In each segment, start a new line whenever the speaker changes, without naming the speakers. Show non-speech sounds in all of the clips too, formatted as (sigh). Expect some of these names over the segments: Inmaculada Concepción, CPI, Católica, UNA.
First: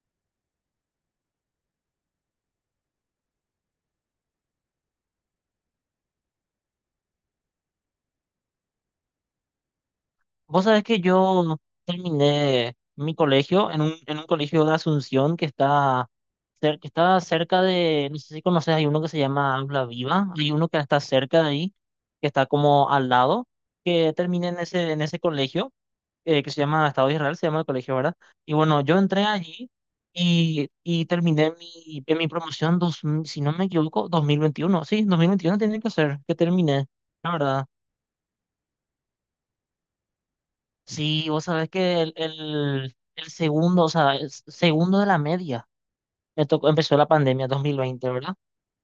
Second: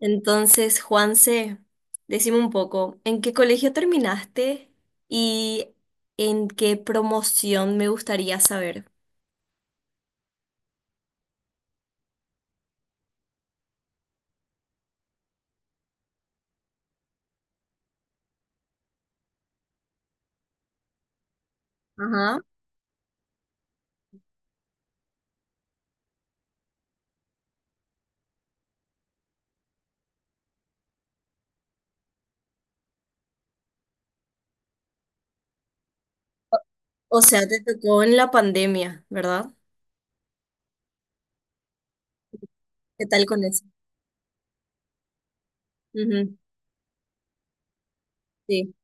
Entonces, Juanse, decime un poco, ¿en qué colegio terminaste y en qué promoción me gustaría saber?
Vos sabés que yo terminé mi colegio en un colegio de Asunción que está, que está cerca de, no sé si conoces, hay uno que se llama Habla Viva, hay uno que está cerca de ahí, que
Ajá.
está como al lado, que terminé en ese colegio, que se llama Estado de Israel, se llama el colegio, ¿verdad? Y bueno, yo entré allí y terminé en mi promoción, si no me equivoco, 2021. Sí, 2021 tiene que ser, que terminé,
O o
la
sea, te
verdad.
tocó en la pandemia, ¿verdad?
Sí, vos sabés que el, el,
¿Qué tal
el
con eso?
segundo, o sea, el segundo de la media,
Ujú,
me tocó, empezó la pandemia 2020, ¿verdad?
Sí,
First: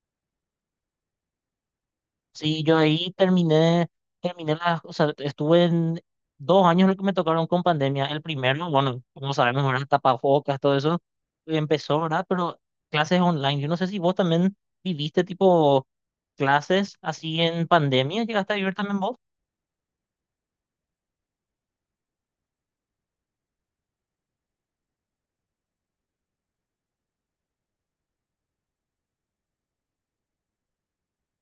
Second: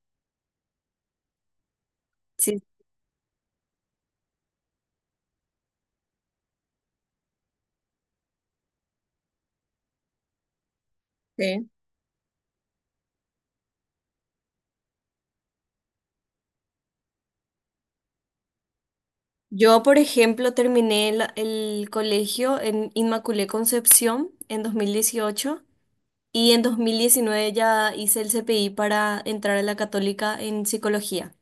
sí,
Sí, yo ahí terminé, terminé las, o sea, estuve en 2 años los que me tocaron con pandemia. El primero, bueno, como sabemos, eran tapabocas, todo eso, y
sí.
empezó, ¿verdad? Pero clases online, yo no sé si vos también viviste tipo clases así en pandemia, ¿llegaste a vivir también
Yo, por ejemplo, terminé el colegio en Inmaculé Concepción en 2018 y en 2019 ya hice el CPI para entrar a la Católica en psicología.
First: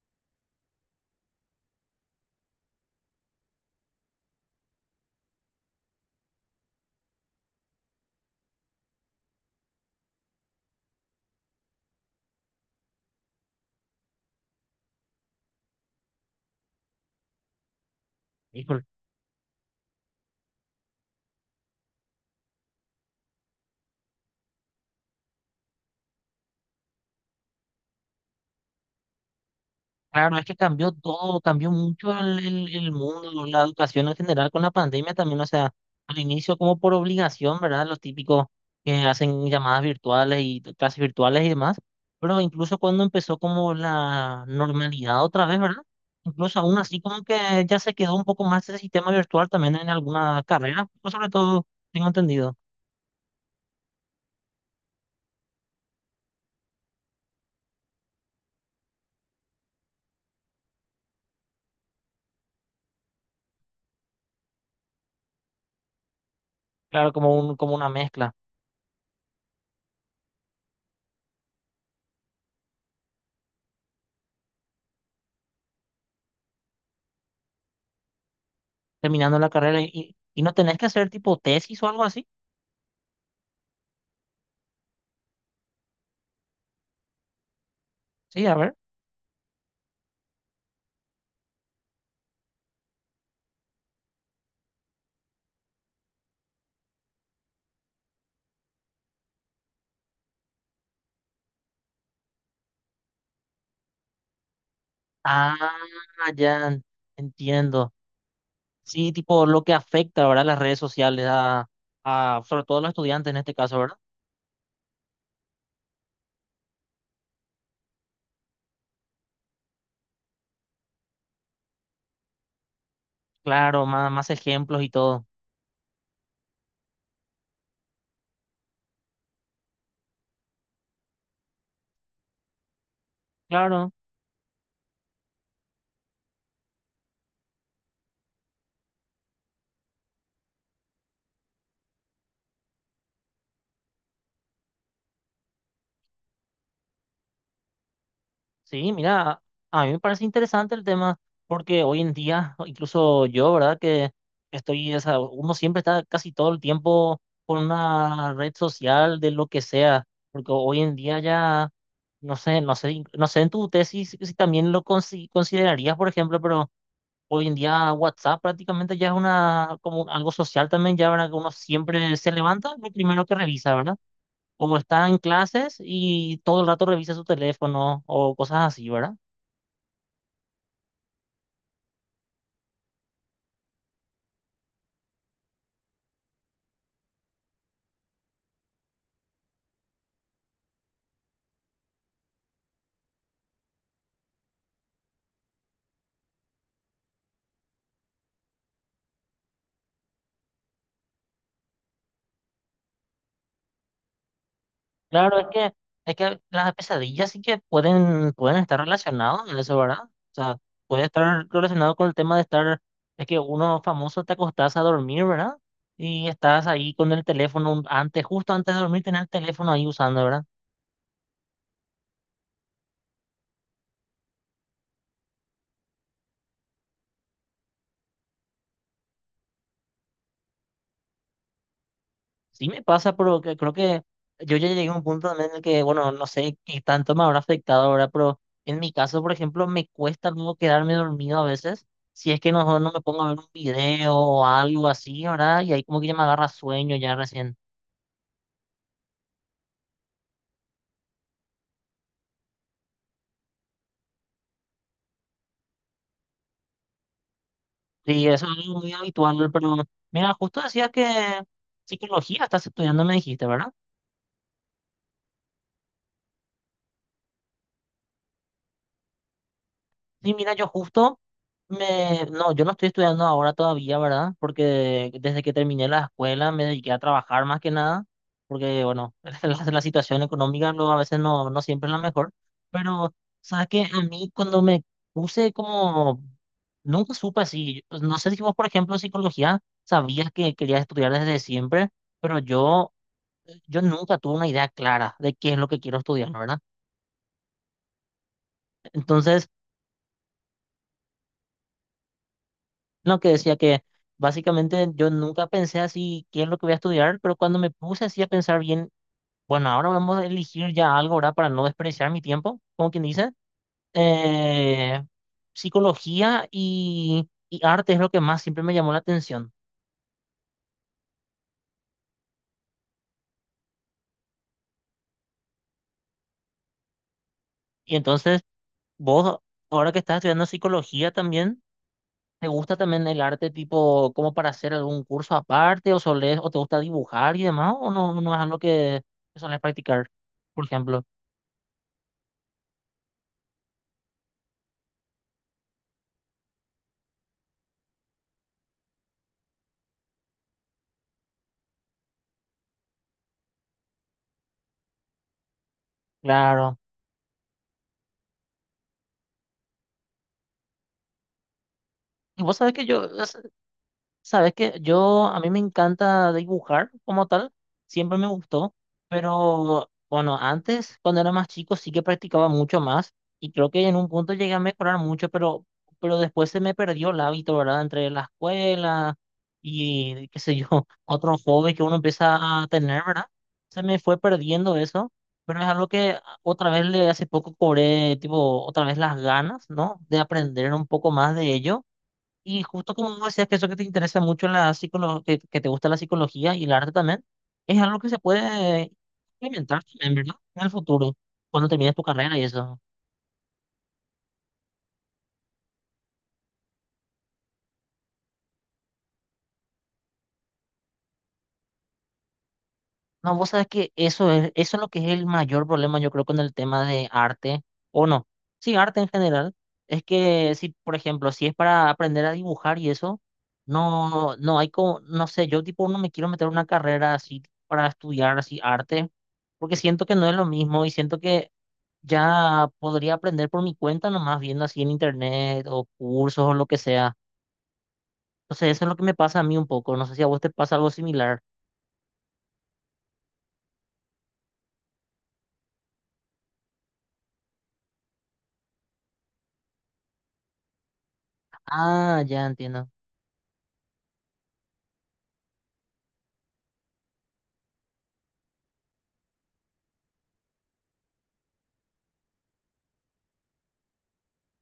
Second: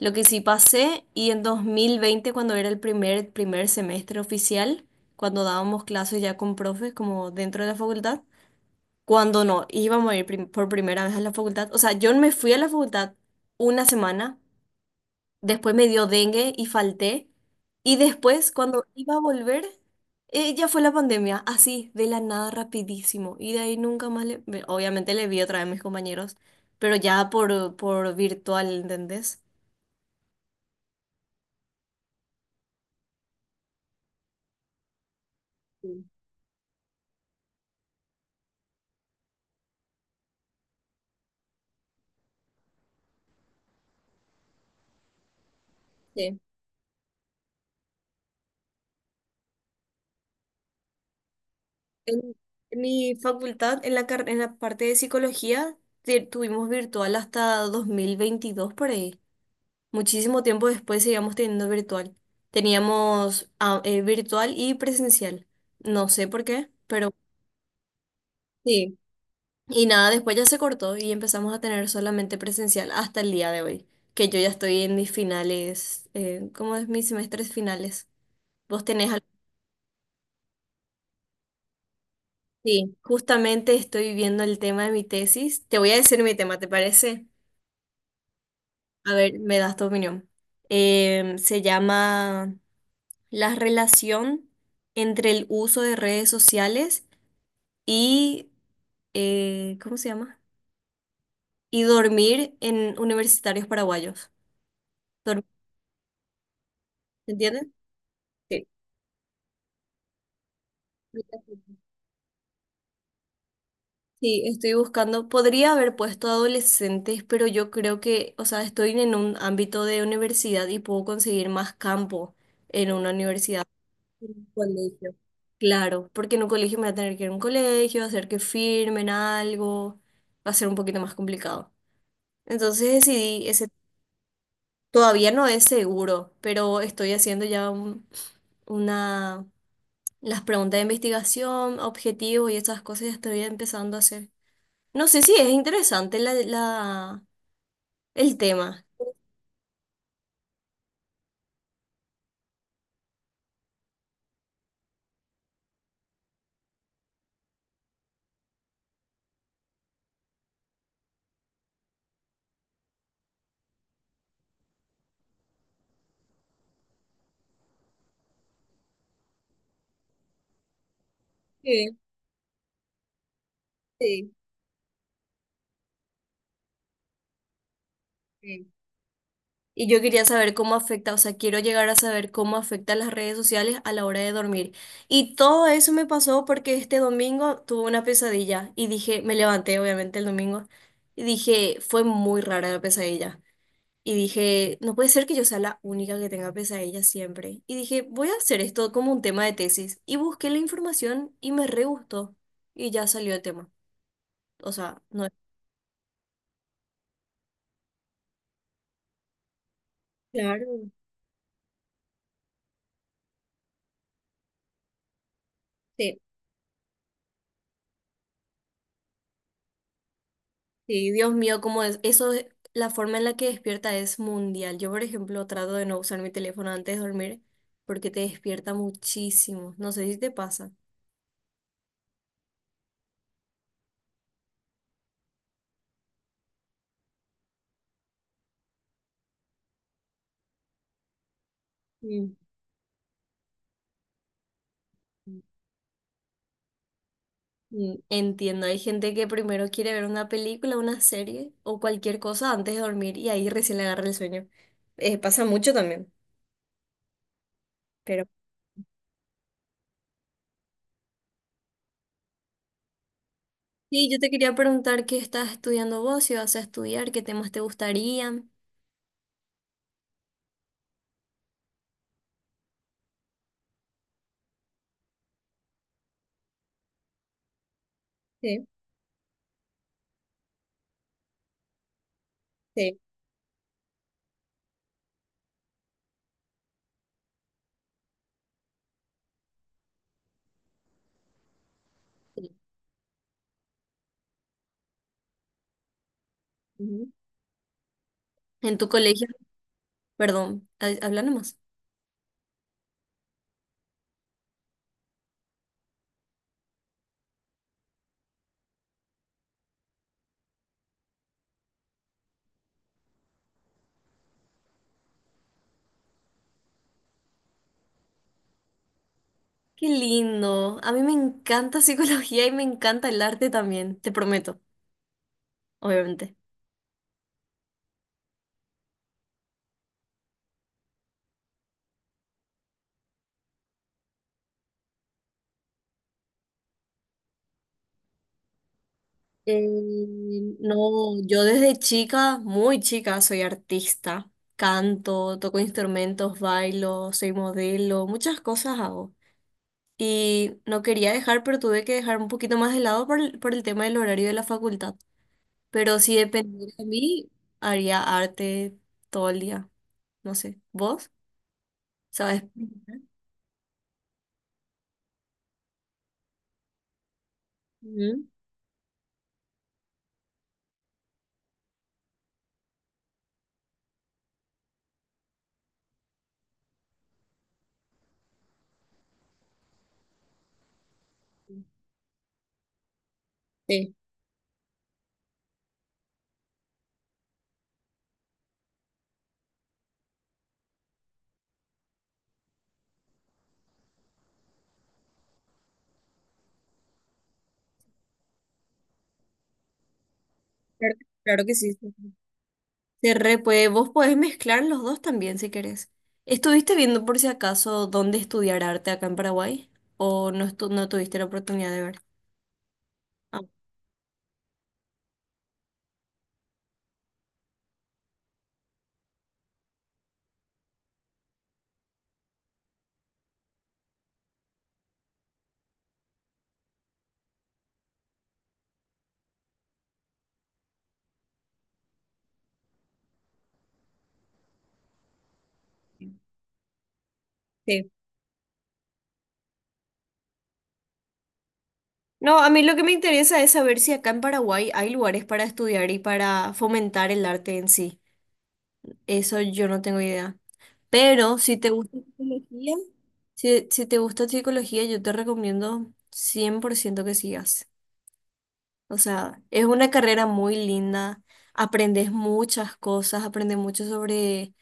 Lo que sí pasé, y en 2020 cuando era el primer semestre oficial, cuando dábamos clases ya con profes, como dentro de la facultad, cuando no, íbamos a ir por primera vez a la facultad. O sea, yo me fui a la facultad una semana, después me dio dengue y falté, y después, cuando
vos?
iba a volver, ya fue la pandemia, así, de la nada, rapidísimo. Y de ahí nunca más obviamente le vi otra vez a mis compañeros, pero ya por virtual, ¿entendés?
Claro, es que cambió todo, cambió mucho el mundo, la educación en general con la pandemia también, o sea, al inicio como por obligación, ¿verdad? Los típicos que hacen llamadas virtuales y clases virtuales y demás, pero incluso cuando empezó como la normalidad otra vez, ¿verdad?
Sí.
Incluso aún así como que ya se quedó un poco más ese sistema virtual también en alguna carrera, pues sobre todo, tengo
En
entendido,
en mi facultad, en la, en la parte de psicología, tuvimos virtual hasta 2022 por ahí. Muchísimo tiempo después seguíamos teniendo virtual. Teníamos virtual y presencial. No sé por qué, pero
claro, como como una mezcla,
sí. Y nada, después ya se cortó y empezamos a tener solamente presencial hasta el día de hoy, que yo ya estoy en mis finales, ¿cómo es? Mis semestres finales. ¿Vos tenés algo?
terminando la carrera y no tenés que hacer tipo tesis o algo así,
Sí, justamente estoy viendo el tema de mi tesis. Te voy a decir mi tema, ¿te parece?
sí, a ver.
A ver, me das tu opinión. Se llama la relación entre el uso de redes sociales y, ¿cómo se llama? Y dormir en universitarios paraguayos. Dor-
Ah, ya
¿Se entiende?
entiendo.
Sí.
Sí, tipo lo que afecta, ¿verdad? Las redes sociales a sobre todo a los estudiantes en este caso, ¿verdad?
Sí, estoy buscando. Podría haber puesto adolescentes, pero yo creo que, o sea, estoy en un ámbito de universidad y puedo conseguir más campo en una universidad.
Claro, más, más
En un
ejemplos y
colegio.
todo.
Claro, porque en un colegio me voy a tener que ir a un colegio, hacer que firmen algo, va a ser un poquito más complicado. Entonces decidí, ese
Claro,
todavía no es seguro, pero estoy haciendo ya una, las preguntas de investigación, objetivos y esas cosas ya estoy empezando a hacer. No sé si es interesante el tema.
sí, mira, a mí me parece interesante el tema porque hoy en día, incluso yo, ¿verdad? Que estoy, o sea, uno siempre está casi todo el tiempo con una red social de lo que sea, porque hoy en día ya, no sé en tu tesis si también lo considerarías, por ejemplo, pero hoy en día WhatsApp prácticamente ya es algo social también, ya, ¿verdad? Que uno
Sí,
siempre se levanta, lo primero que revisa, ¿verdad?
sí,
Como está en clases y todo el rato revisa su teléfono o cosas
sí.
así, ¿verdad?
Y yo quería saber cómo afecta, o sea, quiero llegar a saber cómo afecta las redes sociales a la hora de dormir. Y todo eso me pasó porque este domingo tuve una pesadilla y dije, me levanté obviamente el domingo y dije, fue muy rara la pesadilla. Y dije, no puede ser que yo sea la única que tenga pesadillas siempre. Y dije, voy a hacer esto como un tema de tesis. Y busqué la información y me re gustó. Y ya salió el tema. O sea, no es.
Claro, es que, las pesadillas sí que pueden estar relacionadas en eso, ¿verdad? O sea,
Claro,
puede estar relacionado con el tema de estar, es que uno famoso te acostás a dormir, ¿verdad?
sí.
Y estás ahí con el teléfono antes, justo antes de dormir, tener el teléfono ahí usando, ¿verdad?
Sí, Dios mío, como es, eso, es- la forma en la que despierta es mundial. Yo, por ejemplo, trato de no usar mi teléfono antes de dormir porque te despierta muchísimo. No sé si te pasa.
Sí me pasa, pero creo que yo ya llegué a un punto también en el que, bueno, no sé qué tanto me habrá afectado ahora, pero en mi caso, por ejemplo, me cuesta luego quedarme dormido a veces, si
Mm.
es que no me pongo a ver un video o algo así, ¿verdad? Y ahí como que ya me agarra sueño ya recién.
Mm, entiendo, hay gente que primero quiere ver una película, una serie o cualquier cosa antes de dormir y ahí recién le agarra el sueño. Pasa mucho también, pero...
Sí, eso es algo muy habitual, pero mira, justo decías que psicología estás estudiando, me dijiste, ¿verdad?
Sí, yo te quería preguntar qué estás estudiando vos, si vas a estudiar, qué temas te gustarían.
Sí, mira, yo no estoy estudiando ahora todavía, ¿verdad? Porque desde que terminé la escuela me dediqué a trabajar más que nada,
Sí,
porque, bueno, (laughs) la situación económica a veces no siempre es la mejor,
sí.
pero, ¿sabes qué? A mí cuando me puse como, nunca supe así, pues, no sé si vos, por ejemplo, en psicología, sabías que querías estudiar desde siempre, pero
Sí.
yo nunca tuve una idea clara de qué es lo que quiero estudiar, ¿verdad?
Ujú. En tu colegio,
Entonces.
perdón, habla nomás.
No, que decía que básicamente yo nunca pensé así qué es lo que voy a estudiar, pero cuando me puse así a pensar bien, bueno, ahora vamos a elegir ya algo, ¿verdad? Para no desperdiciar mi tiempo, como quien dice. eh, psicología y arte es lo que más siempre me llamó la atención.
Qué lindo. A mí me encanta (laughs) psicología y me encanta el arte también, te prometo, obviamente.
Y entonces, vos, ahora que estás estudiando psicología también, ¿te gusta también el arte tipo como para hacer algún curso aparte o solés, o te gusta dibujar y demás, o no es algo que solés practicar,
Eh,
por ejemplo?
no, yo desde chica, muy chica, soy artista. Canto, toco instrumentos, bailo, soy modelo, muchas cosas hago. Y no quería dejar, pero tuve que dejar un poquito más de lado por el tema del horario de la facultad. Pero si dependiera
Claro.
de mí, haría arte todo el día. No sé, ¿vos?
Y
¿Sabes?
vos sabés que yo, a mí me encanta dibujar como tal, siempre me
Ujú,
gustó, pero bueno, antes, cuando era más chico, sí que practicaba mucho más y creo que en un punto llegué a mejorar mucho, pero después se me perdió el hábito, ¿verdad? Entre la escuela y, qué sé yo, (laughs) otro hobby que uno empieza a tener, ¿verdad? Se
sí,
me fue perdiendo eso, pero es algo que otra vez le hace poco cobré, tipo, otra vez las ganas, ¿no? De aprender un poco más de ello. Y justo como vos decías que eso que te interesa mucho en la psicología, que te gusta la psicología y el arte también, es algo que se puede implementar también, ¿verdad? En el
claro
futuro,
claro que
cuando
sí. Sí.
termines tu carrera y eso.
Se re puede. Vos podés mezclar los dos también si querés. ¿Estuviste viendo por si acaso dónde estudiar arte acá en Paraguay? ¿O no, no tuviste la oportunidad de ver?
No,
Ah,
vos sabes que eso es lo que es el mayor problema, yo creo, con el tema de arte, o no, sí, arte en general, es que si, por ejemplo, si es para aprender a dibujar y eso, no hay como, no sé, yo tipo no me quiero meter en una carrera así para estudiar así arte, porque siento que no es lo mismo y siento que ya podría aprender por mi cuenta, nomás viendo así en internet o cursos o lo que sea.
sí.
Entonces, eso es lo que me pasa a mí un poco. No sé si a vos te pasa algo similar.
No, a mí lo que me interesa es saber si acá en Paraguay hay lugares para estudiar y para fomentar el arte en sí. Eso yo no tengo idea. Pero si te gusta
Ah, ya
psicología,
entiendo.
si te gusta psicología, yo te recomiendo 100% que sigas. O sea, es una carrera muy linda, aprendes muchas cosas, aprendes mucho sobre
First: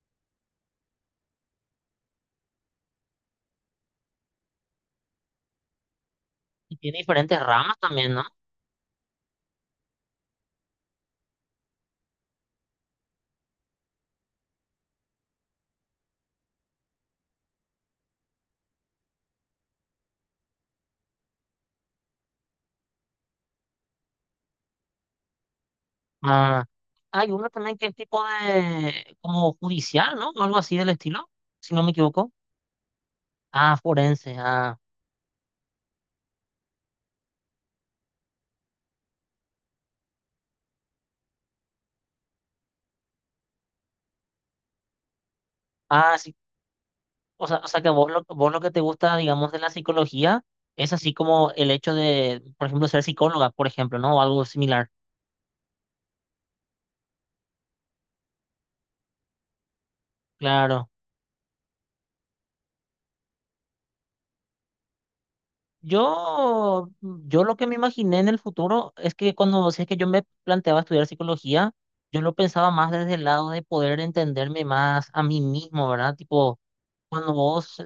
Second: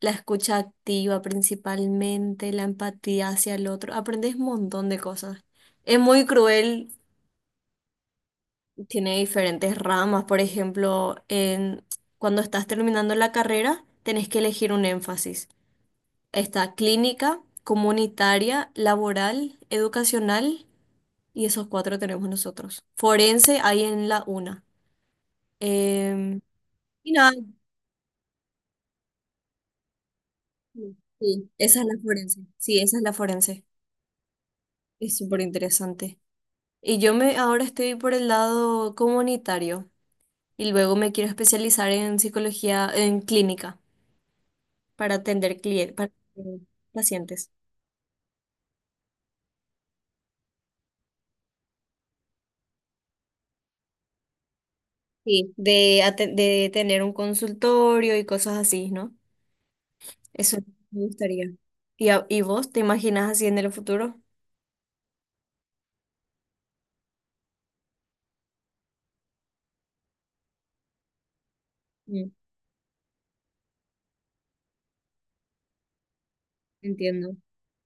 la escucha activa principalmente, la empatía hacia el otro, aprendes un montón de cosas. Es muy
Y
cruel,
tiene diferentes ramas también, ¿no?
tiene diferentes ramas, por ejemplo, cuando estás terminando la carrera, tenés que elegir un énfasis. Está clínica, comunitaria, laboral, educacional, y esos cuatro tenemos nosotros. Forense hay en la UNA. Em,
Ah,
Y
hay
nada,
uno también que es tipo de, como judicial, ¿no? O algo así del estilo,
sí,
si
esa
no
es
me
la
equivoco.
forense. Sí, esa es la forense.
Ah, forense. Ah,
Es súper interesante. Y yo me ahora estoy por el lado comunitario y luego me quiero especializar en psicología, en clínica, para atender clientes, para
ah, sí. O
pacientes.
sea, o sea que vos lo que te gusta, digamos, de la psicología es así como el hecho de, por ejemplo, ser psicóloga, por ejemplo, ¿no? O algo similar.
Sí, de, de tener un consultorio y cosas así, ¿no? Eso
Claro.
me gustaría. ¿Y, y vos te imaginas así en el futuro?
Yo lo que me imaginé en el futuro es que si es que yo me planteaba estudiar psicología, yo
Mm,
lo pensaba más desde el lado de poder entenderme más a mí mismo, ¿verdad? Tipo, cuando
entiendo.
vos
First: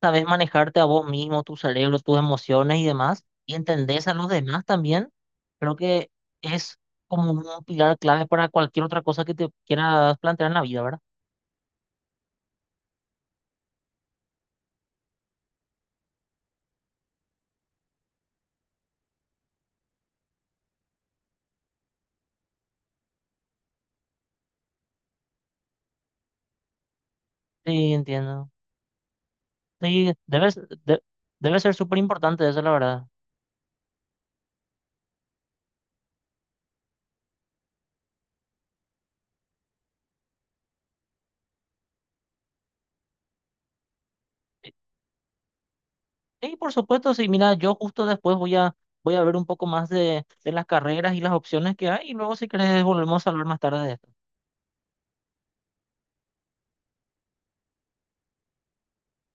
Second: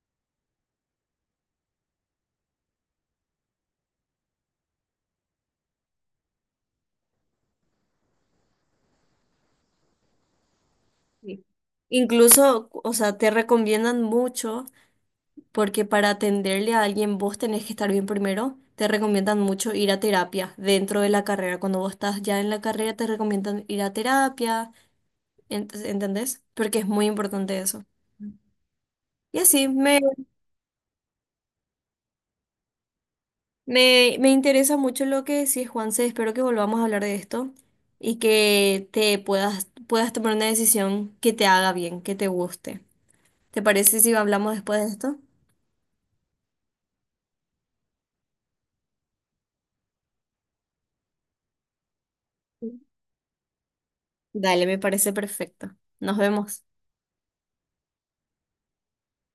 sabes manejarte a vos mismo, tu cerebro, tus emociones y demás, y entendés a los demás también, creo que es como un pilar clave para cualquier otra cosa que te quieras plantear en la vida, ¿verdad?
Sí. Incluso, o sea, te recomiendan mucho. Porque para atenderle a alguien vos tenés que estar bien primero. Te recomiendan mucho ir a terapia dentro de la carrera. Cuando vos estás ya en la carrera, te recomiendan ir a terapia, ¿entendés? Porque es muy importante eso.
Sí, entiendo.
Y así,
Sí, debe ser súper importante eso, la verdad.
me interesa mucho lo que decís, Juanse. Espero que volvamos a hablar de esto y que te puedas tomar una decisión que te haga bien, que te guste. ¿Te parece si hablamos después de esto?
Sí, por supuesto, sí. Mira, yo justo después voy a ver un poco más de las carreras y las opciones que hay y luego si
Sí.
querés volvemos a hablar más tarde de esto.
Dale, me parece perfecto. Nos vemos.